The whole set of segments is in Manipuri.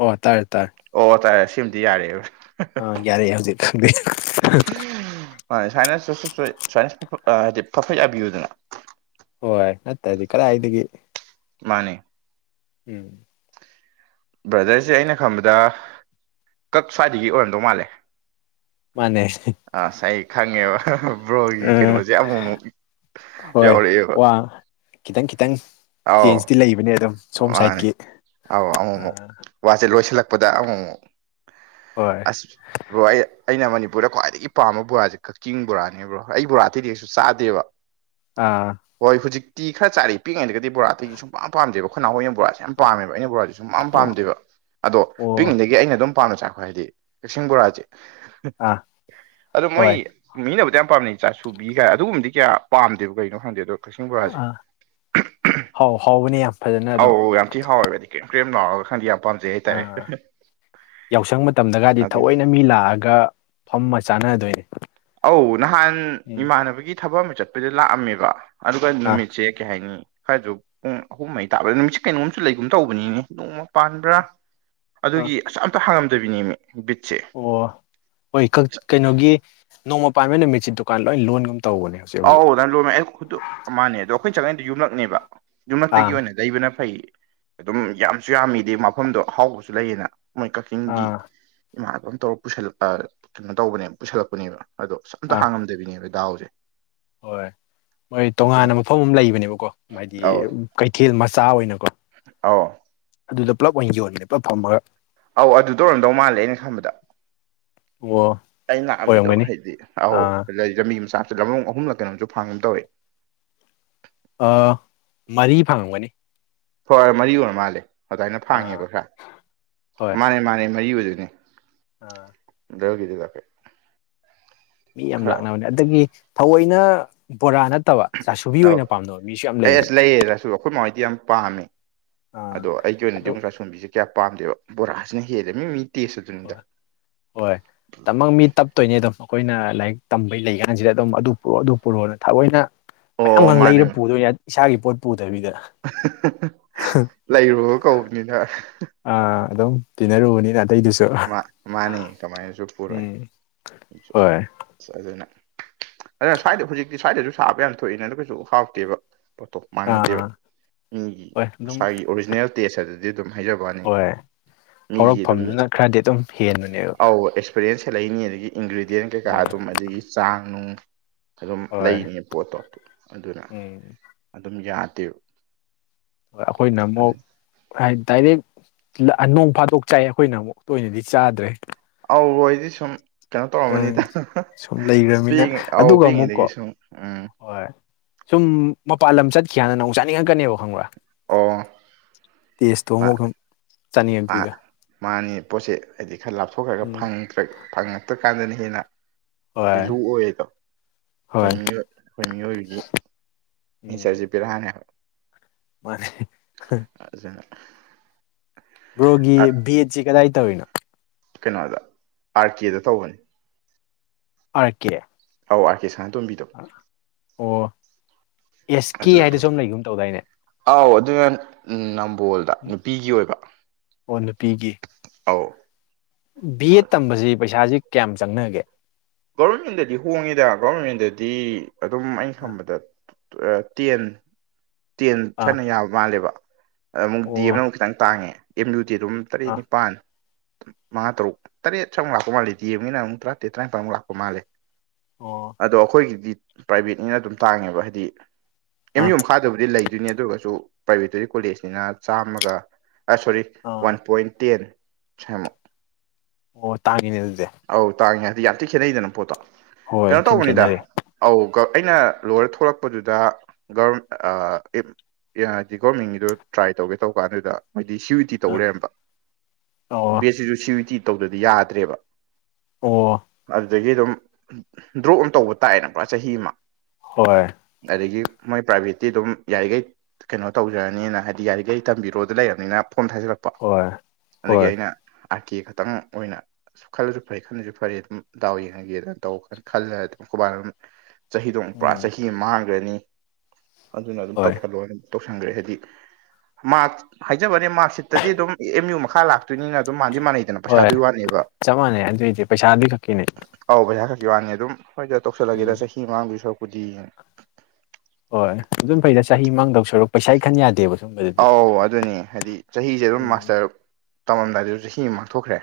ꯑꯣ ꯇꯥꯔꯦ ꯇꯥꯔꯦ ꯑꯣ ꯇꯥꯔꯦ ꯁꯤꯃꯗꯤ ꯌꯥꯔꯛꯑꯦꯕ ꯌꯥꯔꯦ ꯍꯧꯖꯤꯛ ꯈꯪꯕ [unintelligible] [unintelligible] [unintelligible] ꯍꯥꯏꯗꯤ ꯐꯥꯐꯠ ꯌꯥꯕꯤꯌꯨꯗꯅ ꯍꯣꯏ ꯅꯠꯇ꯭ꯔꯗꯤ ꯀꯗꯥꯏꯗꯒꯤ ꯃꯥꯅꯦ ꯎꯨꯝ ꯕ꯭ꯔꯗꯔꯁꯦ ꯑꯩꯅ ꯈꯟꯕꯗ ꯀꯛ ꯁ꯭ꯋꯥꯏꯗꯒꯤ ꯑꯣꯏꯔꯝꯗꯧ ꯃꯥꯜꯂꯦ ꯃꯥꯟꯅꯦ ꯑꯁ ꯑꯩ ꯈꯪꯉꯦꯕ ꯕ꯭ꯔꯣꯒꯤ ꯎꯝ ꯀꯩꯅꯣꯁꯦ ꯑꯃꯨꯛ ꯑꯃꯨꯛ ꯍꯣꯏ ꯌꯥꯎꯔꯛꯑꯦꯕꯥ ꯋꯥ ꯈꯤꯇꯪ ꯈꯤꯇꯪ ꯆꯦꯟꯖꯇꯤ ꯂꯩꯕꯅꯦ ꯑꯗꯨꯝ ꯁꯣꯝ ꯁꯥꯏꯠꯀꯤ ꯑꯧ ꯑꯃꯨꯛ ꯑꯃꯨꯛ ꯑꯥ ꯋꯥꯁꯦ ꯂꯣꯏꯁꯤꯜꯂꯛꯄꯗ ꯑꯃꯨꯛ ꯑꯃꯨꯛ ꯍꯣꯏ ꯑꯁ ꯕ꯭ꯔꯣ ꯑꯩ ꯑꯩꯅ ꯃꯅꯤꯄꯨꯔꯗ ꯈ꯭ꯋꯥꯏꯗꯒꯤ ꯄꯥꯝꯕ ꯕꯥꯁꯤ ꯀꯛꯆꯤꯡ ꯕꯣꯔꯥꯅꯦ ꯕ꯭ꯔꯣ ꯑꯩ ꯕꯣꯔꯥ ꯑꯇꯩꯗꯤ ꯀꯩꯁꯨ ꯆꯥꯗꯦꯕ ꯑꯥ ꯍꯣꯏ ꯍꯧꯖꯤꯛꯇꯤ ꯈꯔ ꯆꯥꯔꯦ ꯄꯤꯛꯏꯉꯩꯗꯒꯥꯗꯤ ꯕꯣꯔꯥ ꯑꯇꯩꯁꯤ ꯁꯨꯝ ꯄꯥꯝ ꯄꯥꯝꯗꯦꯕ ꯑꯩꯈꯣꯏ ꯅꯥꯎꯍꯣꯏꯅ ꯑꯃꯨꯛ ꯕꯣꯔꯥꯁꯦ ꯌꯥꯝ ꯄꯥꯝꯃꯦꯕ ꯑꯩꯅ ꯕꯣꯔꯥꯁꯦ ꯁꯨꯝꯄꯥꯝ ꯑꯣ ꯄꯥꯝꯗꯦꯕ ꯑꯗꯣ ꯑꯣ ꯄꯤꯛꯏꯉꯩꯗꯒꯤ ꯑꯩꯅ ꯑꯗꯨꯝ ꯄꯥꯥꯝꯅ ꯆꯥꯔꯛꯄ ꯍꯥꯏꯔꯗꯤ ꯀꯛꯆꯤꯡ ꯕꯣꯔꯥꯁꯦ ꯑꯥ ꯑꯗꯣ ꯃꯣꯏ ꯍꯣꯏ ꯃꯤꯅꯕꯨꯗꯤ ꯌꯥꯝ ꯄꯥꯝꯅꯩ ꯆꯥꯁꯨꯕꯤ ꯀꯥꯏ ꯑꯗꯨꯒꯨꯝꯕꯗꯤ ꯀꯌꯥ ꯄꯥꯝꯗꯕ ꯀꯩꯅꯣ ꯈꯪꯗꯦ ꯑꯗꯣ ꯀꯛꯆꯤꯡ ꯕꯣꯔꯥꯁꯦ ꯑꯥ ꯍꯥꯎ ꯍꯥꯎꯕꯅꯤ ꯌꯥꯝ ꯐꯖꯅ ꯑꯗꯨꯝ ꯑꯧ ꯌꯥꯝ ꯊꯤ ꯍꯥꯎꯋꯦ ꯍꯥꯏꯗꯤ ꯀ꯭ꯔꯦꯝ ꯀ꯭ꯔꯦꯝ ꯂꯥꯎꯔꯒ ꯈꯪꯗꯦ ꯌꯥꯝ ꯄꯥꯝ ꯑꯥ ꯌꯥꯎꯁꯪ ꯃꯇꯝꯗꯒꯗꯤ ꯑꯗꯨꯅꯤ ꯊꯑꯣꯏꯅ ꯃꯤ ꯂꯥꯛꯑꯒ ꯐꯝꯃ ꯆꯥꯟꯅꯗꯣꯏꯅꯤ ꯑꯧ ꯅꯍꯥꯟ ꯏꯃꯥꯟꯅꯕꯒꯤ ꯊꯕꯛ ꯑꯃ ꯆꯠꯄꯗ ꯂꯥꯛꯑꯝꯃꯦꯕ ꯑꯗꯨꯒ ꯑꯥ ꯅꯨꯃꯤꯠꯁꯦ ꯀꯩ ꯍꯥꯏꯅꯤ ꯈꯔꯖꯨ ꯄꯨꯡ ꯑꯍꯨꯝ ꯃꯔꯤ ꯇꯥꯕꯗ ꯅꯨꯃꯤꯠꯁꯦ ꯀꯩꯅꯣꯝꯖꯨ ꯂꯩꯒꯨꯝ ꯇꯧꯕꯅꯤꯅꯦ ꯅꯣꯡꯃ ꯄꯥꯟꯕꯔꯥ ꯑꯥ ꯑꯗꯨꯒꯤ ꯑꯁ ꯑꯝꯇ ꯍꯥꯡꯉꯝꯗꯕꯤꯅꯦꯃꯤ ꯕꯤꯠꯁꯦ ꯑꯣ ꯍꯣꯏ ꯀꯛ ꯀꯩꯅꯣꯒꯤ ꯅꯣꯡꯃ ꯄꯥꯟꯕ ꯅꯨꯃꯤꯠꯁꯦ ꯗꯨꯀꯥꯟ ꯂꯣꯏ ꯂꯣꯟꯒꯨꯝ ꯇꯧꯕꯅꯦ ꯍꯧꯖꯤꯛ ꯍꯧꯖꯤꯛ ꯑꯧ ꯑꯗꯥꯏꯅ ꯂꯣꯟꯃꯦ ꯑꯩ ꯈꯨꯇꯨ ꯑꯃꯅꯦ ꯑꯗꯣ ꯑꯩꯈꯣꯏꯅ ꯆꯪꯉꯩꯗꯣ ꯌꯨꯝꯂꯛꯅꯦꯕ ꯌꯨꯝꯂꯛꯇꯒꯤ ꯑꯥ ꯑꯣꯏꯅ ꯂꯩꯕꯅ ꯐꯩ ꯑꯗꯨꯝ ꯌꯥꯝꯁꯨ ꯌꯥꯝꯃꯤꯗꯤ ꯃꯐꯝꯗꯣ ꯑꯍꯥꯎꯕꯁꯨ ꯂꯩꯌꯦꯅ ꯃꯣꯏ ꯀꯛ ꯆꯤꯡꯒꯤ ꯑꯥ ꯏꯃꯥꯟꯅꯕ ꯑꯃ ꯇꯧꯔꯒ ꯄꯨꯁꯜꯂ ꯑꯥ ꯀꯩꯅꯣ ꯇꯧꯕꯅꯦꯕ ꯄꯨꯁꯜꯂꯛꯄꯅꯦꯕ ꯑꯗꯣ ꯑꯁ ꯑꯝꯇ ꯑꯥ ꯍꯥꯡꯉꯝꯗꯕꯤꯅꯦꯕ ꯗꯥꯎꯁꯦ ꯍꯣꯏ ꯃꯣꯏ ꯐꯖꯅ ꯇꯣꯉꯥꯟꯅ ꯃꯐꯝ ꯑꯃ ꯂꯩꯕꯅꯦꯕꯀꯣ ꯍꯥꯏꯗꯤ ꯀꯩꯊꯦꯜ ꯃꯆꯥ ꯑꯣꯏꯅꯀꯣ ꯑꯥꯎ ꯑꯗꯨꯗ ꯄꯨꯂꯞ ꯑꯣꯏꯅ ꯌꯣꯜꯂꯦ ꯄꯨꯂꯞ ꯐꯝꯃꯒ ꯑꯧ ꯑꯗꯨꯗ ꯑꯣꯏꯔꯝꯗꯧ ꯃꯥꯜꯂꯦ ꯑꯩꯅ ꯈꯟꯕꯗ ꯑꯣ ꯑꯩ ꯂꯥꯛꯑꯝꯃꯤꯗꯣ ꯑꯣꯏꯔꯝꯒꯅꯤ ꯍꯥꯏꯗꯤ ꯑꯍꯧ ꯑꯥ ꯂꯩꯗ ꯃꯤꯃꯆꯥ ꯂꯝꯂꯣꯡ ꯑꯍꯨꯝꯂꯥ ꯀꯩꯅꯣꯝꯁꯨ ꯐꯥꯡꯒꯨꯝ ꯇꯧꯋꯦ ꯑꯥ ꯃꯔꯤ ꯐꯥꯡꯉꯝꯒꯅꯤ ꯍꯣꯏ ꯃꯔꯤ ꯑꯣꯏꯔꯥ ꯃꯥꯜꯂꯦ ꯑꯗꯥꯏꯅ ꯑꯥ ꯐꯥꯡꯉꯦꯕ ꯈꯔ ꯍꯣꯏ ꯃꯥꯅꯦ ꯃꯥꯅꯦ ꯃꯔꯤ ꯑꯣꯏꯗꯨꯅꯤ ꯑꯥ ꯑꯗꯨꯒꯤꯗꯨꯗ ꯃꯤ ꯌꯥꯝ ꯂꯥꯛꯅꯕꯅꯦ ꯑꯗꯒꯤ ꯊꯑꯣꯏꯅ ꯕꯣꯔꯥ ꯅꯠꯇꯕ ꯆꯥꯁꯨꯕꯤ ꯑꯧ ꯑꯣꯏꯅ ꯄꯥꯝꯅꯕ ꯃꯤꯁꯨ ꯌꯥꯝ ꯑꯩ ꯑꯁ ꯂꯩꯕꯅꯤ ꯂꯩꯌꯦ ꯆꯥꯁꯨ ꯑꯩꯈꯣꯏ ꯃꯥꯍꯣꯏꯗꯤ ꯌꯥꯝ ꯄꯥꯝꯃꯦ ꯑꯗꯣ ꯑꯩꯒꯤ ꯑꯣꯏꯅꯗꯤ ꯑꯃꯨꯛ ꯆꯥꯁꯨꯕꯤꯁꯦ ꯀꯌꯥ ꯄꯥꯝꯗꯦꯕ ꯕꯣꯔꯥꯁꯤꯅ ꯍꯦꯜꯂꯦ ꯃꯤ ꯃꯤ ꯇꯦꯁ ꯑꯗꯨꯅꯤꯗ ꯍꯣꯏ ꯍꯣꯏ ꯇꯃꯪ ꯃꯤꯇꯞ ꯇꯣꯏꯅꯦ ꯑꯗꯨꯝ ꯑꯩꯈꯣꯏꯅ ꯂꯥꯏꯔꯤꯛ ꯇꯝꯕꯩ ꯂꯩ ꯀꯥꯟꯁꯤꯗ ꯑꯗꯨꯝ ꯑꯗꯨ ꯄꯨꯔꯛꯑꯣ ꯑꯗꯨ ꯄꯨꯔꯛꯑꯣꯅ ꯊꯑꯣꯏꯅ ꯑꯣ ꯃꯌꯥꯝꯒ ꯃꯥꯅꯦ ꯂꯩꯔ ꯄꯨꯗꯣꯏꯅꯦ ꯏꯁꯥꯒꯤ ꯄꯣꯠ ꯄꯨꯗꯕꯤꯗ ꯂꯩꯔꯨꯕ ꯀꯧꯕꯅꯤꯅ ꯑꯥ ꯑꯗꯨꯝ ꯇꯤꯟꯅꯔꯨꯕꯅꯤꯅ ꯑꯇꯩꯗꯨꯁꯨ ꯃꯥ ꯃꯥꯅꯤ ꯀꯃꯥꯏꯅꯁꯨ ꯄꯨꯔꯣꯏ ꯎꯝ ꯍꯣꯏ ꯑꯁ ꯑꯗꯨꯅ ꯑꯗꯨꯅ ꯁꯋꯥꯏꯗ ꯍꯧꯖꯤꯛꯇꯤ ꯁꯋꯥꯏꯗꯁꯨ ꯁꯥꯕ ꯌꯥꯝ ꯊꯣꯛꯏꯅ ꯑꯗꯨ ꯀꯩꯁꯨ ꯍꯥꯎꯇꯦꯕ ꯄꯣꯠꯇꯣ ꯃꯥꯟꯅꯗꯦꯕ ꯑꯥ ꯃꯤꯒꯤ ꯍꯣꯏ ꯑꯗꯨꯝ ꯃꯁꯥꯒꯤ ꯑꯣꯔꯤꯖꯤꯅꯦꯜ ꯇꯦꯁ ꯑꯗꯨ ꯗꯤ ꯑꯗꯨꯝ ꯍꯥꯏꯖꯕ ꯋꯥꯅꯤ ꯍꯣꯏ ꯃꯤꯒꯤ ꯑꯗꯨꯝ ꯍꯧꯔꯛꯐꯝꯗꯨꯅ ꯈꯔꯗꯤ ꯑꯗꯨꯝ ꯍꯦꯟꯕꯅꯤ ꯑꯧ ꯑꯦꯛꯁꯄꯔꯤꯌꯦꯟꯁ ꯍꯦꯜꯂꯛꯏꯅꯤ ꯑꯗꯒꯤ ꯏꯟꯒꯔꯤꯗꯦꯟ ꯀꯩꯀꯥ ꯎꯝ ꯑꯗꯨꯝ ꯑꯗꯒꯤ ꯆꯥꯡ ꯅꯨꯡ ꯑꯗꯨꯝ ꯍꯣꯏ ꯂꯩꯅꯤ ꯄꯣꯠꯇꯣ ꯑꯗꯨꯅ ꯎꯝ ꯑꯗꯨꯝ ꯌꯥꯗꯦꯕ ꯑꯈꯣꯏꯅ ꯑꯗꯨ ꯑꯃꯨꯛ ꯍꯥꯏ ꯗꯥꯏꯔꯦꯛ ꯅꯣꯡ ꯐꯥꯗꯣꯛ ꯆꯥꯏ ꯑꯩꯈꯣꯏꯅ ꯑꯃꯨꯛ ꯇꯣꯏꯅꯗꯤ ꯆꯥꯗꯔꯦ ꯑꯧ [unintelligible] ꯁꯨꯝ ꯀꯩꯅꯣ ꯇꯧꯔꯝꯃꯅꯤꯗ ꯎꯝ ꯁꯨꯝ ꯄꯤ ꯂꯩꯈ꯭ꯔꯃꯤꯅ ꯑꯥꯎ ꯑꯗꯨꯒ ꯄꯤꯛꯏꯉꯩꯗꯒꯤ ꯑꯃꯨꯛꯀꯣ ꯁꯨꯝ ꯎꯝ ꯍꯣꯏ ꯁꯨꯝ ꯃꯄꯥꯟ ꯂꯝ ꯆꯠꯈꯤ ꯉꯥꯏꯗꯅ ꯑꯃꯨꯛ ꯆꯥꯅꯤꯡꯉꯛꯀꯅꯦꯕ ꯈꯪꯕ꯭ꯔꯥ ꯑꯣ ꯇꯦꯁꯇꯣ ꯃꯥ ꯑꯃꯨꯛꯀ ꯃꯥ ꯃꯥꯅꯤ ꯄꯣꯠꯁꯦ ꯍꯥꯏꯗꯤ ꯈꯔ ꯂꯥꯞꯊꯣꯛꯈꯔꯒ ꯎꯝ ꯐꯪꯗ꯭ꯔꯥ ꯐꯪ ꯗꯀꯥꯟꯗꯅꯤ ꯍꯦꯟꯅꯥ ꯍꯣꯏ ꯚꯦꯂꯨ ꯑꯣꯏꯗꯣ ꯑꯩꯈꯣꯏ ꯍꯣꯏ ꯃꯤꯑꯣꯏ ꯑꯩꯈꯣꯏ ꯃꯤꯑꯣꯏꯕꯒꯤ ꯎꯝ ꯅꯤꯆꯔꯁꯦ ꯕꯦꯔꯥꯅꯦ ꯍꯥꯏꯕ ꯃꯥꯅꯦ [unintelligible] ꯕ꯭ꯔꯣꯒꯤ ꯑ ꯚꯦꯠꯁꯤ ꯀꯗꯥꯏ ꯇꯧꯔꯤꯅꯣ ꯀꯩꯅꯣꯗ ꯑꯥꯔ ꯀꯦꯗ ꯇꯧꯕꯅꯤ ꯑꯥꯔ ꯀꯦ ꯑꯧ ꯑꯥꯔ ꯀꯦ ꯁꯥꯅꯇꯣꯝꯕꯤꯗꯣ ꯑꯣ ꯑꯦꯁ ꯀꯦ ꯑꯗꯨ ꯍꯥꯏꯅꯁꯨ ꯑꯃ ꯂꯩꯒꯨꯝ ꯇꯧꯗꯥꯏꯅꯦ ꯑꯧ ꯑꯗꯨꯅ ꯅꯝꯕꯣꯜꯗ ꯅꯨꯄꯤꯒꯤ ꯑꯣꯏꯕ ꯑꯣ ꯅꯨꯄꯤꯒꯤ ꯑꯧ ꯕꯤ ꯑꯦꯠ ꯑꯗꯨ ꯇꯝꯕꯖꯤ ꯄꯩꯁꯥꯖꯤ ꯀꯌꯥꯝ ꯆꯪꯅꯒꯦ ꯒꯣꯕꯔꯃꯦꯟꯗꯗꯤ ꯍꯣꯡꯉꯤꯗ ꯒꯣꯕꯔꯃꯦꯟꯗꯗꯤ ꯑꯗꯨꯝ ꯑꯩꯅ ꯈꯟꯕꯗ ꯑ ꯇꯦꯟ ꯇꯦꯟ ꯑꯥ ꯁꯥꯏꯅ ꯌꯥꯕ ꯃꯥꯜꯂꯦꯕ ꯑ ꯑꯃꯨꯛ ꯗꯦꯝꯅꯥ ꯑꯣ ꯑꯃꯨꯛ ꯈꯤꯇꯪ ꯇꯥꯡꯉꯦ ꯑꯦꯝ ꯌꯨ ꯗꯤ ꯑꯗꯨꯝ ꯇꯔꯦꯠ ꯑꯥ ꯅꯤꯄꯥꯟ ꯃꯉꯥ ꯇꯔꯨꯛ ꯇꯔꯦꯠ ꯁꯥꯏꯃꯨꯛ ꯂꯥꯛꯄ ꯃꯥꯜꯂꯦ ꯗꯦꯝꯒꯤꯅꯥ ꯑꯃꯨꯛ ꯇꯔꯥꯇꯔꯦꯠ ꯇꯔꯥꯅꯤꯄꯥꯜꯃꯨꯛ ꯂꯥꯛꯄ ꯃꯥꯜꯂꯦ ꯑꯣ ꯑꯗꯣ ꯑꯩꯈꯣꯏꯒꯤꯗꯤ ꯄ꯭ꯔꯥꯏꯕꯦꯠꯅꯤꯅ ꯑꯗꯨꯝ ꯇꯥꯡꯉꯦꯕ ꯍꯥꯏꯗꯤ ꯑꯦꯝ ꯑꯥ ꯌꯨ ꯃꯈꯥꯗꯕꯨꯗꯤ ꯂꯩ ꯑꯗꯨꯅꯤ ꯑꯗꯨꯒꯁꯨ ꯄ꯭ꯔꯥꯏꯕꯦꯠꯇꯨꯗꯤ ꯀꯣꯂꯦꯖꯅꯤꯅ ꯆꯥꯝꯃꯒ ꯑꯥ ꯁꯣꯔꯤ ꯑꯥ ꯋꯥꯟ ꯄꯣꯏꯟ ꯇꯦꯟ ꯁꯥꯏꯃꯨꯛ ꯑꯣ ꯇꯥꯡꯉꯤꯅꯦ ꯑꯗꯨꯗꯤ ꯑꯧ ꯇꯥꯡꯉꯦ ꯍꯥꯏꯗꯤ ꯌꯥꯝ ꯊꯤ ꯈꯦꯠꯅꯩꯗꯅ ꯄꯣꯠꯇꯣ ꯍꯣꯏ ꯀꯩꯅꯣ ꯊꯤꯟ ꯇꯧꯕꯅꯤꯗ ꯈꯦꯠꯅꯔꯦ ꯑꯧ ꯑꯩꯅ ꯂꯣꯏꯔ ꯊꯣꯛꯂꯛꯄꯗꯨꯗ ꯒꯕꯔ ꯑꯥ [unintelligible] ꯑꯦ ꯍꯥꯏꯗꯤ ꯒꯣꯕꯔꯃꯦꯟꯒꯤꯗꯣ ꯇ꯭ꯔꯥꯏ ꯇꯧꯒꯦ ꯇꯧꯕ ꯑꯗꯨꯗ ꯍꯥꯏꯗꯤ [unintelligible] ꯇꯤ ꯇꯧ ꯑꯥ ꯂꯩꯔꯝꯕ ꯑꯣ ꯕꯦꯠꯁꯤꯁꯨ ꯁꯤ ꯏ꯭ꯌꯨ ꯏ ꯇꯤ ꯇꯧꯗꯗꯤ ꯌꯥꯗ꯭ꯔꯦꯕ ꯑꯣ ꯑꯗꯨꯗꯒꯤ ꯑꯗꯨꯝ ꯗ꯭ꯔꯣꯞ ꯑꯃ ꯇꯧꯕ ꯇꯥꯏꯅ ꯀꯣ ꯆꯍꯤ ꯑꯃ ꯍꯣꯏ ꯑꯗꯒꯤ ꯃꯣꯏ ꯄ꯭ꯔꯥꯏꯚꯦꯠꯇꯤ ꯑꯗꯨꯝ ꯌꯥꯔꯤꯒꯩ ꯀꯩꯅꯣ ꯇꯧꯖꯔꯅꯤꯅ ꯍꯥꯏꯗꯤ ꯌꯥꯔꯤꯒꯩ ꯇꯝꯕꯤꯔꯣꯗ ꯂꯩꯔꯕꯅꯤꯅ ꯐꯣꯔꯝ ꯊꯥꯖꯤꯟꯂꯛ ꯄꯥ ꯍꯣꯏ ꯑꯗꯨꯒꯤ ꯍꯣꯏ ꯑꯩꯅ ꯑꯥꯔ ꯀꯦ ꯈꯛꯇꯪ ꯑꯣꯏꯅ ꯈꯜꯂꯁꯨ ꯐꯩ ꯈꯟꯗ꯭ꯔꯁꯨ ꯐꯔꯦ ꯑꯗꯨꯝ ꯗꯥꯎ ꯌꯦꯡꯉꯒꯦꯅꯥ ꯇꯧꯕ ꯈꯜꯂ ꯑꯗꯨꯝ ꯈꯣꯏꯕꯥꯅ ꯑꯗꯨꯝ ꯆꯍꯤꯗꯣ ꯑꯃꯨꯛ ꯄꯨꯔꯥ ꯎꯝ ꯆꯍꯤ ꯑꯃ ꯃꯥꯡꯒ꯭ꯔꯅꯤ ꯑꯗꯨꯅ ꯑꯗꯨꯝ ꯍꯣꯏ ꯇꯧꯁꯜꯂꯣꯅꯥ ꯇꯧꯁꯟꯒ꯭ꯔꯦ ꯍꯥꯏꯗꯤ ꯃꯥꯔꯛ ꯍꯥꯏꯖꯕꯩ ꯋꯥꯅꯦ ꯃꯥꯔꯛꯁꯤꯠꯇꯗꯤ ꯑꯗꯨꯝ ꯑꯦꯝ ꯌꯨ ꯃꯈꯥ ꯂꯥꯛ ꯇꯨꯏꯅꯤꯅ ꯑꯗꯨꯝ ꯃꯥꯟꯗꯤ ꯃꯥꯟꯅꯩꯗꯅ ꯍꯣꯏ ꯄꯩꯁꯥꯗꯨꯏ ꯋꯥꯅꯦꯕ ꯆꯞ ꯃꯥꯟꯅꯩ ꯑꯗꯨꯏꯗꯤ ꯄꯩꯁꯥꯗꯤ ꯈꯛꯀꯤꯅꯦ ꯑꯧ ꯄꯩꯁꯥ ꯈꯛꯀꯤ ꯋꯥꯅꯤ ꯑꯗꯨꯝ ꯍꯣꯏꯗ ꯎꯝ ꯇꯧꯁꯜꯂꯒꯦꯗꯥ ꯆꯍꯤ ꯃꯥꯡꯗꯣꯏ ꯁꯔꯨꯛꯄꯨꯗꯤꯅꯥ ꯍꯣꯏ ꯑꯗꯨꯝ ꯐꯩꯗ ꯆꯍꯤ ꯃꯥꯡꯗꯧ ꯁꯨꯔꯛ ꯄꯩꯁꯥꯏ ꯈꯟ ꯌꯥꯗꯦꯕ ꯁꯨꯝꯕꯗꯗꯤ ꯑꯧ ꯑꯗꯨꯅꯦ ꯍꯥꯏꯗꯤ ꯆꯍꯤꯖꯦ ꯑꯗꯨꯝ ꯎꯝ ꯃꯥꯁꯇꯔ ꯇꯧꯔꯝꯗꯥꯏꯗꯖꯨ ꯆꯍꯤ ꯑꯃ ꯃꯥꯡꯊꯣꯛꯈ꯭ꯔꯦ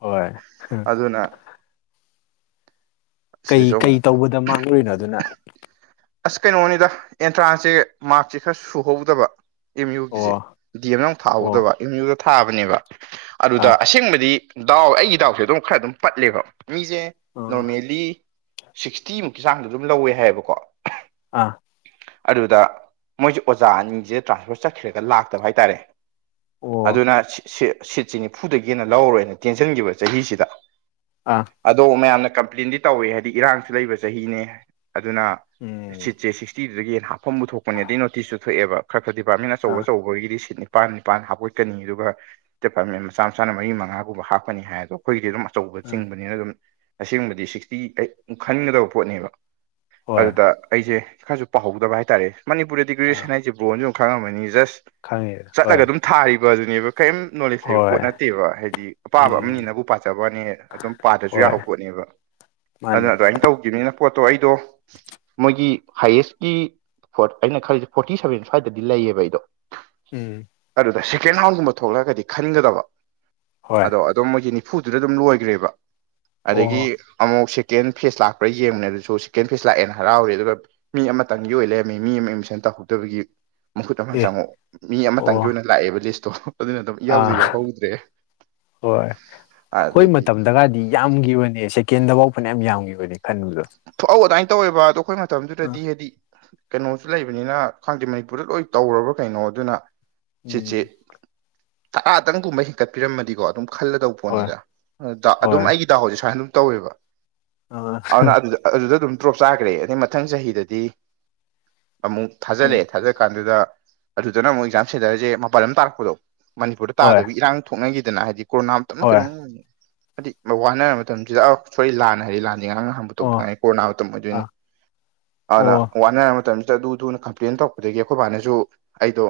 ꯍꯣꯏ ꯑꯗꯨꯅ ꯀꯩ ꯁꯤꯗꯁꯨ ꯀꯩ ꯑꯃꯨꯛ ꯇꯧꯕꯗ ꯃꯥꯡꯂꯣꯏꯅꯣ ꯑꯗꯨꯅ ꯑꯁ ꯀꯩꯅꯣꯅꯤꯗ ꯑꯦꯟꯇ꯭ꯔꯥꯟꯁꯁꯦ ꯃꯥꯔꯛꯁꯦ ꯈꯔ ꯁꯨꯍꯧꯗꯕ ꯑꯦꯝ ꯑꯣ ꯌꯨꯒꯤꯁꯦ ꯗꯤ ꯑꯦꯝ ꯌꯥꯎ ꯑꯣ ꯊꯥꯍꯧꯗꯕ ꯑꯦꯝ ꯌꯨꯗ ꯊꯥꯕꯅꯦꯕ ꯑꯗꯨꯗ ꯑꯥ ꯑꯁꯦꯡꯕꯗꯤ ꯗꯥꯎ ꯑꯩꯒꯤ ꯗꯥꯎꯁꯦ ꯑꯗꯨꯝ ꯈꯔ ꯑꯗꯨꯝ ꯄꯠꯂꯦꯕ ꯃꯤꯁꯦ ꯑꯥ ꯅꯣꯔꯃꯦꯜꯂꯤ ꯁꯤꯛꯁꯇꯤꯃꯨꯛꯀꯤ ꯆꯥꯡꯗ ꯑꯗꯨꯝ ꯂꯧꯋꯦ ꯍꯥꯏꯌꯦꯕꯀꯣ ꯑꯥ ꯑꯗꯨꯗ ꯃꯣꯏꯁꯦ ꯑꯣꯖꯥ ꯑꯅꯤꯁꯦ ꯇ꯭ꯔꯥꯟꯁꯐꯔ ꯆꯠꯈꯤꯔꯒ ꯂꯥꯛꯇꯕ ꯍꯥꯏꯇꯥꯔꯦ ꯑꯣ ꯑꯗꯨꯅ ꯁꯤꯠꯁꯤ ꯅꯤꯐꯨꯗꯒꯤ ꯍꯦꯅ ꯂꯧꯔꯣꯏꯅ ꯇꯦꯟꯁꯤꯟꯈꯤꯕ ꯆꯍꯤꯁꯤꯗ ꯑꯥ ꯑꯗꯣ ꯃꯌꯥꯝꯅ ꯀꯝꯄ꯭ꯂꯦꯟꯗꯤ ꯇꯧꯋꯦ ꯍꯥꯏꯗꯤ ꯏꯔꯥꯡꯁꯨ ꯂꯩꯕ ꯆꯍꯤꯅꯦ ꯑꯗꯨꯅ ꯎꯝ ꯁꯤꯠꯁꯦ ꯁꯤꯛꯁꯇꯤꯗꯨꯗꯒꯤ ꯍꯦꯟꯅ ꯍꯥꯞꯐꯝꯕꯨ ꯊꯣꯛꯄꯅꯦ ꯑꯗꯨ ꯅꯣꯇꯤꯁꯁꯨ ꯊꯣꯛꯑꯦꯕ ꯈꯔ ꯈꯔ ꯗꯤꯄꯥꯔꯠꯃꯦꯟꯅ ꯑꯥ ꯑꯆꯧꯕ ꯑꯆꯧꯕꯒꯤꯗꯤ ꯁꯤꯠꯅꯤ ꯅꯤꯄꯥꯥꯟ ꯅꯤꯄꯥꯟ ꯍꯥꯞꯄꯣꯏꯠꯀꯅꯤ ꯑꯗꯨꯒ ꯃꯆꯥ ꯃꯆꯥꯅ ꯃꯔꯤ ꯃꯉꯥꯒꯨꯝꯕ ꯍꯥꯞꯀꯅꯤ ꯍꯥꯏꯗꯣ ꯑꯩꯈꯣꯏꯒꯤꯗꯤ ꯑꯗꯨꯝ ꯑꯆꯧꯕ ꯑꯥ ꯆꯤꯡꯕꯅꯤꯅ ꯑꯗꯨꯝ ꯑꯁꯦꯡꯕꯗꯤ ꯁꯤꯛꯁꯇꯤ ꯑꯩ ꯈꯟꯒꯗꯕ ꯄꯣꯠꯅꯦꯕ ꯍꯣꯏ ꯑꯗꯨꯗ ꯑꯩꯁꯦ ꯈꯔꯁꯨ ꯄꯥꯍꯧꯗꯕ ꯍꯥꯏ ꯇꯔꯦ ꯃꯅꯤꯄꯨꯔꯗꯗꯤ ꯑꯥ ꯒ꯭ꯔꯦꯖꯨꯋꯦꯁꯟ ꯍꯥꯏꯁꯤꯦ ꯒꯣꯟꯁꯨ ꯑꯗꯨ ꯈꯪꯉꯝꯃꯅꯤ ꯖꯁ ꯈꯪꯉꯦ ꯍꯣꯏ ꯆꯠꯂꯒ ꯑꯗꯨꯝ ꯊꯥꯔꯤꯕ ꯑꯗꯨꯅꯦꯕ ꯀꯩꯝ ꯅꯣꯂꯦꯖ ꯂꯩꯕ ꯍꯣꯏ ꯄꯣꯠ ꯅꯠꯇꯦꯕ ꯍꯥꯏꯗꯤ ꯑꯄꯥꯕ ꯎꯝ ꯑꯃꯅꯤꯅꯕꯨ ꯄꯥꯖꯕꯅꯦ ꯑꯗꯨꯝ ꯄꯥꯗ꯭ꯔꯁꯨ ꯍꯣꯏ ꯌꯥꯕ ꯄꯣꯠꯅꯦꯕ ꯑꯗꯨꯅ ꯃꯥꯅꯦ ꯑꯗꯨꯃꯥꯏꯅ ꯇꯧꯈꯤꯕꯅꯤꯅ ꯄꯣꯠꯇꯣ ꯑꯩꯗꯣ ꯃꯣꯏꯒꯤ ꯍꯥꯏꯌꯦꯁꯀꯤ ꯑꯩꯅ ꯈꯜꯂꯤꯁꯦ ꯐꯣꯔꯇꯤ ꯁꯚꯦꯟ ꯁ꯭ꯋꯥꯏꯗꯗꯤ ꯂꯩꯌꯦꯕ ꯑꯩꯗꯣ ꯎꯝ ꯑꯗꯨꯗ ꯁꯦꯀꯦꯟ ꯍꯥꯎꯟꯒꯨꯝꯕ ꯊꯣꯛꯂꯛꯑꯒꯗꯤ ꯈꯟꯒꯗꯕ ꯍꯣꯏ ꯑꯗꯣ ꯑꯗꯨꯝ ꯃꯣꯏꯒꯤ ꯅꯤꯐꯨꯗꯨꯗ ꯑꯗꯨꯝ ꯂꯣꯏꯈ꯭ꯔꯦꯕ ꯑꯗꯒꯤ ꯑꯣ ꯑꯃꯨꯛ ꯁꯦꯀꯦꯟ ꯐꯦꯖ ꯂꯥꯛꯄ꯭ꯔꯥ ꯌꯦꯡꯕꯅꯦ ꯑꯗꯨꯁꯨ ꯁꯦꯀꯦꯟ ꯐꯦꯖ ꯂꯥꯛꯑꯦꯅ ꯍꯔꯥꯎꯔꯦ ꯑꯗꯨꯒ ꯃꯤ ꯑꯃꯇꯪꯒꯤ ꯑꯣꯏꯅ ꯂꯩꯔꯝꯃꯤ ꯃꯤ ꯑꯃ ꯑꯦꯗꯃꯤꯁꯟ ꯇꯧꯍꯧꯗꯕꯒꯤ ꯃꯈꯨꯠ ꯑꯃ ꯑꯦ ꯆꯪꯉꯨ ꯃꯤ ꯑꯃꯇꯪꯒꯤ ꯑꯣ ꯑꯣꯏꯅ ꯂꯥꯛꯑꯦꯕ ꯂꯤꯁꯇꯣ ꯑꯗꯨꯅ ꯑꯗꯨꯝ ꯏꯌꯥꯎꯗ ꯑꯥ ꯌꯥꯎꯍꯧꯗ꯭ꯔꯦ ꯍꯣꯏ ꯑꯩꯈꯣꯏ ꯑꯗꯒꯤ ꯃꯇꯝꯗꯒꯗꯤ ꯌꯥꯝꯈꯤꯕꯅꯦ ꯁꯦꯀꯦꯟꯗꯐꯥꯎ ꯐꯅ ꯌꯥꯝꯒꯤꯕꯅꯦ ꯈꯟꯕꯗꯣ ꯊꯣꯛꯍꯧ ꯑꯗꯨꯃꯥꯏꯅ ꯇꯧꯋꯦꯕ ꯑꯗꯣ ꯑꯩꯈꯣꯏ ꯑ ꯃꯇꯝꯗꯨꯗꯗꯤ ꯍꯥꯏꯗꯤ ꯀꯩꯅꯣꯁꯨ ꯂꯩꯕꯅꯤꯅ ꯈꯪꯗꯦ ꯃꯅꯤꯄꯨꯔꯗ ꯂꯣꯏ ꯇꯧꯔꯕ꯭ꯔꯥ ꯀꯩꯅꯣ ꯑꯗꯨꯅ ꯁꯤꯠꯁꯦ ꯎꯝ ꯇꯔꯥꯗꯪꯒꯨꯝꯕ ꯍꯦꯟꯀꯠꯄꯤꯔꯝꯃꯗꯤꯀꯣ ꯑꯗꯨꯝ ꯈꯜꯂꯗꯧꯕ ꯍꯣꯏ ꯄꯣꯠꯅꯤꯗ ꯗꯥꯎ ꯑꯗꯨꯝ ꯍꯣꯏ ꯑꯩꯒꯤ ꯗꯥꯎꯁꯦ ꯁꯨꯃꯥꯏꯅ ꯑꯗꯨꯝ ꯇꯧꯋꯦꯕ ꯑꯗꯨꯅ [inaudible] ꯑꯗꯨꯗ ꯑꯗꯨꯗꯗꯨꯝ ꯗ꯭ꯔꯣꯞ ꯆꯥꯈ꯭ꯔꯦ ꯑꯗꯩ ꯃꯊꯪ ꯆꯍꯤꯗꯗꯤ ꯑꯃꯨꯛ ꯎꯝ ꯊꯥꯖꯤꯜꯂꯛꯑꯦ ꯊꯥꯖꯜ ꯀꯥꯟꯗ ꯑꯗꯨꯗꯅ ꯑꯃꯨꯛ ꯑꯦꯛꯖꯥꯝ ꯁꯦꯟꯇꯔꯁꯦ ꯃꯄꯥꯟ ꯂꯥꯝꯗ ꯇꯥꯔꯛꯄꯗꯣ ꯃꯅꯤꯄꯨꯔꯗ ꯍꯣꯏ ꯇꯥꯗꯕꯤ ꯏꯔꯥꯡ ꯊꯣꯛꯅꯈꯤꯗꯅ ꯍꯥꯏꯗꯤ ꯀꯣꯔꯣꯅꯥ ꯑꯃꯇꯝꯂ ꯍꯣꯏ ꯀꯩꯅꯣꯝ ꯍꯥꯏꯗꯤ ꯋꯥꯅꯔ ꯃꯇꯝꯁꯤꯗ ꯑꯥ ꯁꯣꯔꯔꯤ ꯂꯥꯟ ꯍꯥꯏꯔꯦ ꯂꯥꯟꯗꯤ ꯉꯔꯥꯡ ꯅꯍꯥꯟ ꯑꯣ ꯈꯪꯉꯦ ꯀꯣꯔꯣꯅꯥ ꯃꯇꯝ ꯑ ꯑꯣꯏꯗꯣꯢꯅꯦ ꯑꯣ ꯑꯗꯨꯗ ꯋꯥꯟꯅꯔ ꯃꯇꯝꯁꯤꯗ ꯑꯗꯨ ꯗꯨ ꯀꯝꯄ꯭ꯂꯦꯟ ꯇꯧꯔꯛꯄꯗꯒꯤ ꯑꯩꯈꯣꯏꯕꯥꯅꯁꯨ ꯑꯩꯗꯣ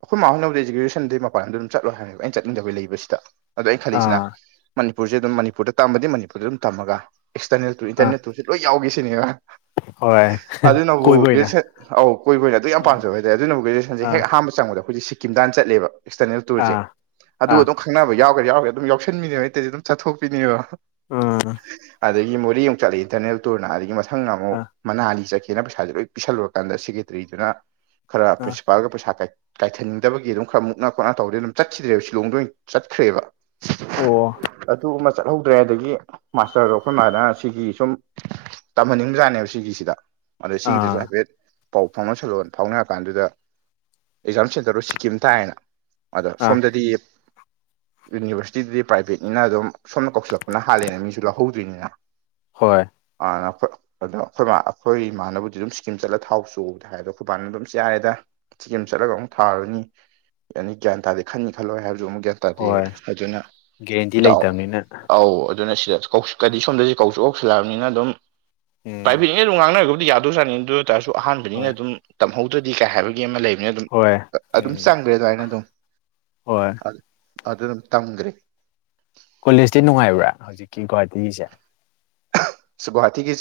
ꯑꯩꯈꯣꯏ ꯃꯥꯥꯍꯣꯢꯅꯕꯨꯗꯤ ꯑꯩꯖꯦ ꯒ꯭ꯔꯦꯖꯣꯢꯠꯁꯟꯗꯤ ꯃꯄꯥꯟ ꯂꯥꯝꯗ ꯑꯗꯨꯝ ꯆꯠꯂꯣ ꯍꯥꯏꯕꯅꯦꯕ ꯑꯩꯅ ꯆꯠꯅꯤꯡꯗꯩ ꯂꯩꯕ ꯁꯤꯗ ꯑꯗꯣ ꯑꯩꯩꯅ ꯈꯜꯂꯤꯁꯤꯅ ꯑꯥ ꯃꯅꯤꯄꯨꯔꯁꯦ ꯑꯗꯨꯝ ꯃꯅꯤꯄꯨꯔꯗ ꯇꯝꯕꯗꯤ ꯃꯅꯤꯄꯨꯔꯗ ꯑꯗꯨꯝ ꯇꯝꯃꯒ ꯑꯦꯛꯁꯇꯔꯅꯦꯜ ꯇꯨ ꯑꯥ ꯏꯟꯇꯔꯅꯦꯠ ꯌꯥꯎꯒꯦꯁꯤꯅꯦꯕ ꯍꯣꯏ ꯑꯗꯨꯅꯕꯨ ꯀꯣꯏꯕ ꯑꯣꯏꯅ ꯒ꯭ꯔꯦꯖꯨꯌꯦꯁꯟ ꯑꯧ ꯀꯣꯏꯕꯡꯑꯗꯨ ꯌꯥꯝ ꯄꯥꯝꯖꯕ ꯍꯥꯏꯇꯥꯔꯦ ꯑꯗꯨꯅꯕꯨ ꯒ꯭ꯔꯦꯖꯨꯋꯦꯁꯟꯁꯦ ꯑꯥ ꯍꯦꯛ ꯑꯍꯥꯟꯕ ꯆꯪꯕꯗ ꯑꯩꯈꯣꯏ ꯁꯤꯀꯤꯝꯗ ꯍꯟꯅ ꯆꯠꯂꯦꯕ ꯑꯦꯛꯇꯔꯅꯦꯜ ꯇꯨꯔꯁꯦ ꯑꯥ ꯑꯗꯨꯒ ꯑꯥ ꯑꯗꯨꯝ ꯈꯪꯅꯕ ꯌꯥꯎꯒꯦꯔ ꯌꯥꯎꯔꯣꯢꯔ ꯑꯗꯨꯝ ꯌꯥꯎꯁꯟꯕꯤꯅꯦꯕ ꯑꯩ ꯇꯧꯔꯤꯁꯦ ꯑꯗꯨꯝ ꯆꯠꯊꯣꯛꯄꯤꯅꯦꯕ ꯑꯝ ꯑꯗꯒꯤ ꯃꯣꯔꯦ ꯑꯃꯨꯛ ꯆꯠꯂꯦ ꯏꯟꯇꯔꯅꯦꯜ ꯇꯨꯔ ꯑꯗꯒꯤ ꯃꯊꯪ ꯑꯃꯨꯛ ꯑꯥ ꯃꯅꯥꯂꯤ ꯆꯠꯈꯤ ꯁꯤꯅ ꯄꯩꯁꯥꯁꯦ ꯂꯣꯏ ꯄꯤꯁꯜꯂꯨꯔꯀꯥꯟꯗ ꯁꯦꯀꯦꯇ꯭ꯔꯤꯗꯨꯅ ꯈꯔ ꯑꯥ ꯄ꯭ꯔꯤꯟꯁꯤꯄꯥꯜꯒ ꯄꯩꯁꯥ ꯀ ꯀꯥꯏꯊꯟꯅꯤꯡꯗꯕꯒꯤ ꯑꯗꯨꯝ ꯈꯔ ꯃꯨꯛꯅ ꯈꯣꯠꯅ ꯇꯧꯔꯦ ꯑꯗꯨꯝ ꯆꯠꯈꯤꯗ꯭ꯔꯦꯕ ꯁꯤꯜꯂꯣꯡꯗ ꯑꯣꯏꯅ ꯆꯠꯈ꯭ꯔꯦꯕ ꯑꯣ ꯑꯗꯨ ꯑꯃꯥ ꯆꯠꯍꯧꯗ꯭ꯔꯦ ꯑꯗꯒꯤ ꯃꯥꯁꯇꯔꯗꯣ ꯑꯩꯈꯣꯏ ꯃꯗꯥ ꯍꯥꯏꯔꯥ ꯁꯤꯒꯤ ꯁꯨꯝ ꯇꯝꯍꯟꯅꯤꯡꯕꯖꯥꯠꯅꯦꯕ ꯁꯤꯒꯤꯁꯤꯗ ꯑꯗꯥ ꯑꯥ ꯁꯤꯒꯤꯗꯨꯁꯨ ꯍꯥꯏꯐꯦꯠ ꯄꯥꯎ ꯐꯥꯎꯅꯁꯜꯂꯣ ꯐꯥꯎꯅꯔ ꯀꯥꯟꯗꯨꯗ ꯑꯦꯛꯖꯥꯝ ꯁꯦꯟꯇꯔꯗꯣ ꯁꯤꯀꯤꯝ ꯇꯥꯏꯌꯦꯅ ꯑꯗ ꯑꯥ ꯁꯣꯝꯗꯗꯤ ꯗꯤꯂꯤ ꯌꯨꯅꯤꯕꯔꯁꯤꯇꯤꯗꯨꯗꯤ ꯄ꯭ꯔꯥꯏꯕꯦꯠꯅꯤꯅ ꯑꯗꯨꯝ ꯁꯣꯝꯗ ꯀꯧꯁꯤꯜꯂꯛꯄꯅ ꯍꯥꯜꯂꯦꯅ ꯃꯤꯁꯨ ꯂꯧꯍꯧꯗꯣꯏꯅꯤꯅ ꯍꯣꯏ [unintelligible] ꯑꯗꯣ ꯑꯩꯈꯣꯏꯕ ꯑꯩꯈꯣꯏ ꯏꯃꯥꯅꯕꯨꯗꯤ ꯑꯗꯨꯝ ꯁꯤꯀꯤꯝ ꯆꯠꯂ ꯊꯥꯎꯆꯣꯕꯨꯗꯤ ꯍꯥꯏꯕꯀꯣ ꯑꯩꯈꯣꯏꯕꯥꯅ ꯑꯗꯨꯝ ꯌꯥꯔꯦꯗ ꯁꯤꯀꯤꯝ ꯆꯠꯂꯒ ꯑꯃꯨꯛ ꯊꯥꯔꯨꯅꯤ ꯌꯥꯅꯤ ꯒ꯭ꯌꯥꯟ ꯇꯥꯗꯦ ꯈꯜꯅꯤ ꯈꯜꯂꯣꯏ ꯍꯥꯏꯕꯁꯨ ꯑꯃꯨꯛ ꯒ꯭ꯌꯥꯟ ꯇꯥꯗꯦ ꯍꯣꯏ ꯑꯗꯨꯅ ꯒꯦꯔꯦꯟꯇꯤ ꯗꯥꯎ ꯂꯩꯇꯕꯅꯤꯅ ꯑꯧ ꯑꯗꯨꯅ ꯁꯤꯗ ꯀꯧꯁꯤꯡ ꯀꯔꯤ ꯁꯣꯝꯗꯁꯨ ꯀꯧꯆꫭ ꯁꯤꯡꯂꯛꯑꯕꯅꯤꯅ ꯑꯗꯨꯝ ꯎꯝ ꯄ꯭ꯔꯥꯏꯚꯦꯠꯅꯤꯅꯥ‌ ꯑꯗꯨꯝ ꯉꯥꯡꯅꯔꯒꯕꯨꯗꯤ ꯌꯥꯗꯧꯏꯖꯥꯠꯅꯤ ꯑꯗꯨ ꯇ꯭ꯔꯁꯨ ꯑꯍꯥꯟꯕꯅꯤꯅ ꯍꯣꯏ ꯑꯗꯨꯝ ꯇꯝꯍꯧꯗ꯭ꯔꯗꯤ ꯀꯥꯏ ꯍꯥꯏꯕꯒꯤ ꯑꯃ ꯂꯩꯕꯅꯤ ꯑꯗꯨꯝ ꯍꯣꯏ ꯑꯗꯨꯝ ꯎꯝ ꯆꯪꯗ꯭ꯔ‌ꯦ ꯑꯗꯨꯃꯥꯏꯅ ꯑꯗꯨꯝ ꯍꯣꯏ ꯑꯗꯨ ꯑꯗꯗꯨꯝ ꯇꯝꯗ꯭ꯔ‌ꯦ ꯀꯣꯂꯦꯖꯇꯤ ꯅꯨꯡꯉꯥꯏꯕ꯭ꯔꯥ ꯍꯧꯖꯤꯛꯀꯤ ꯒꯨꯍꯥꯇꯤꯒꯤꯁꯦ ꯁꯨ ꯒꯨꯍꯥꯇꯤꯒꯤꯁꯦ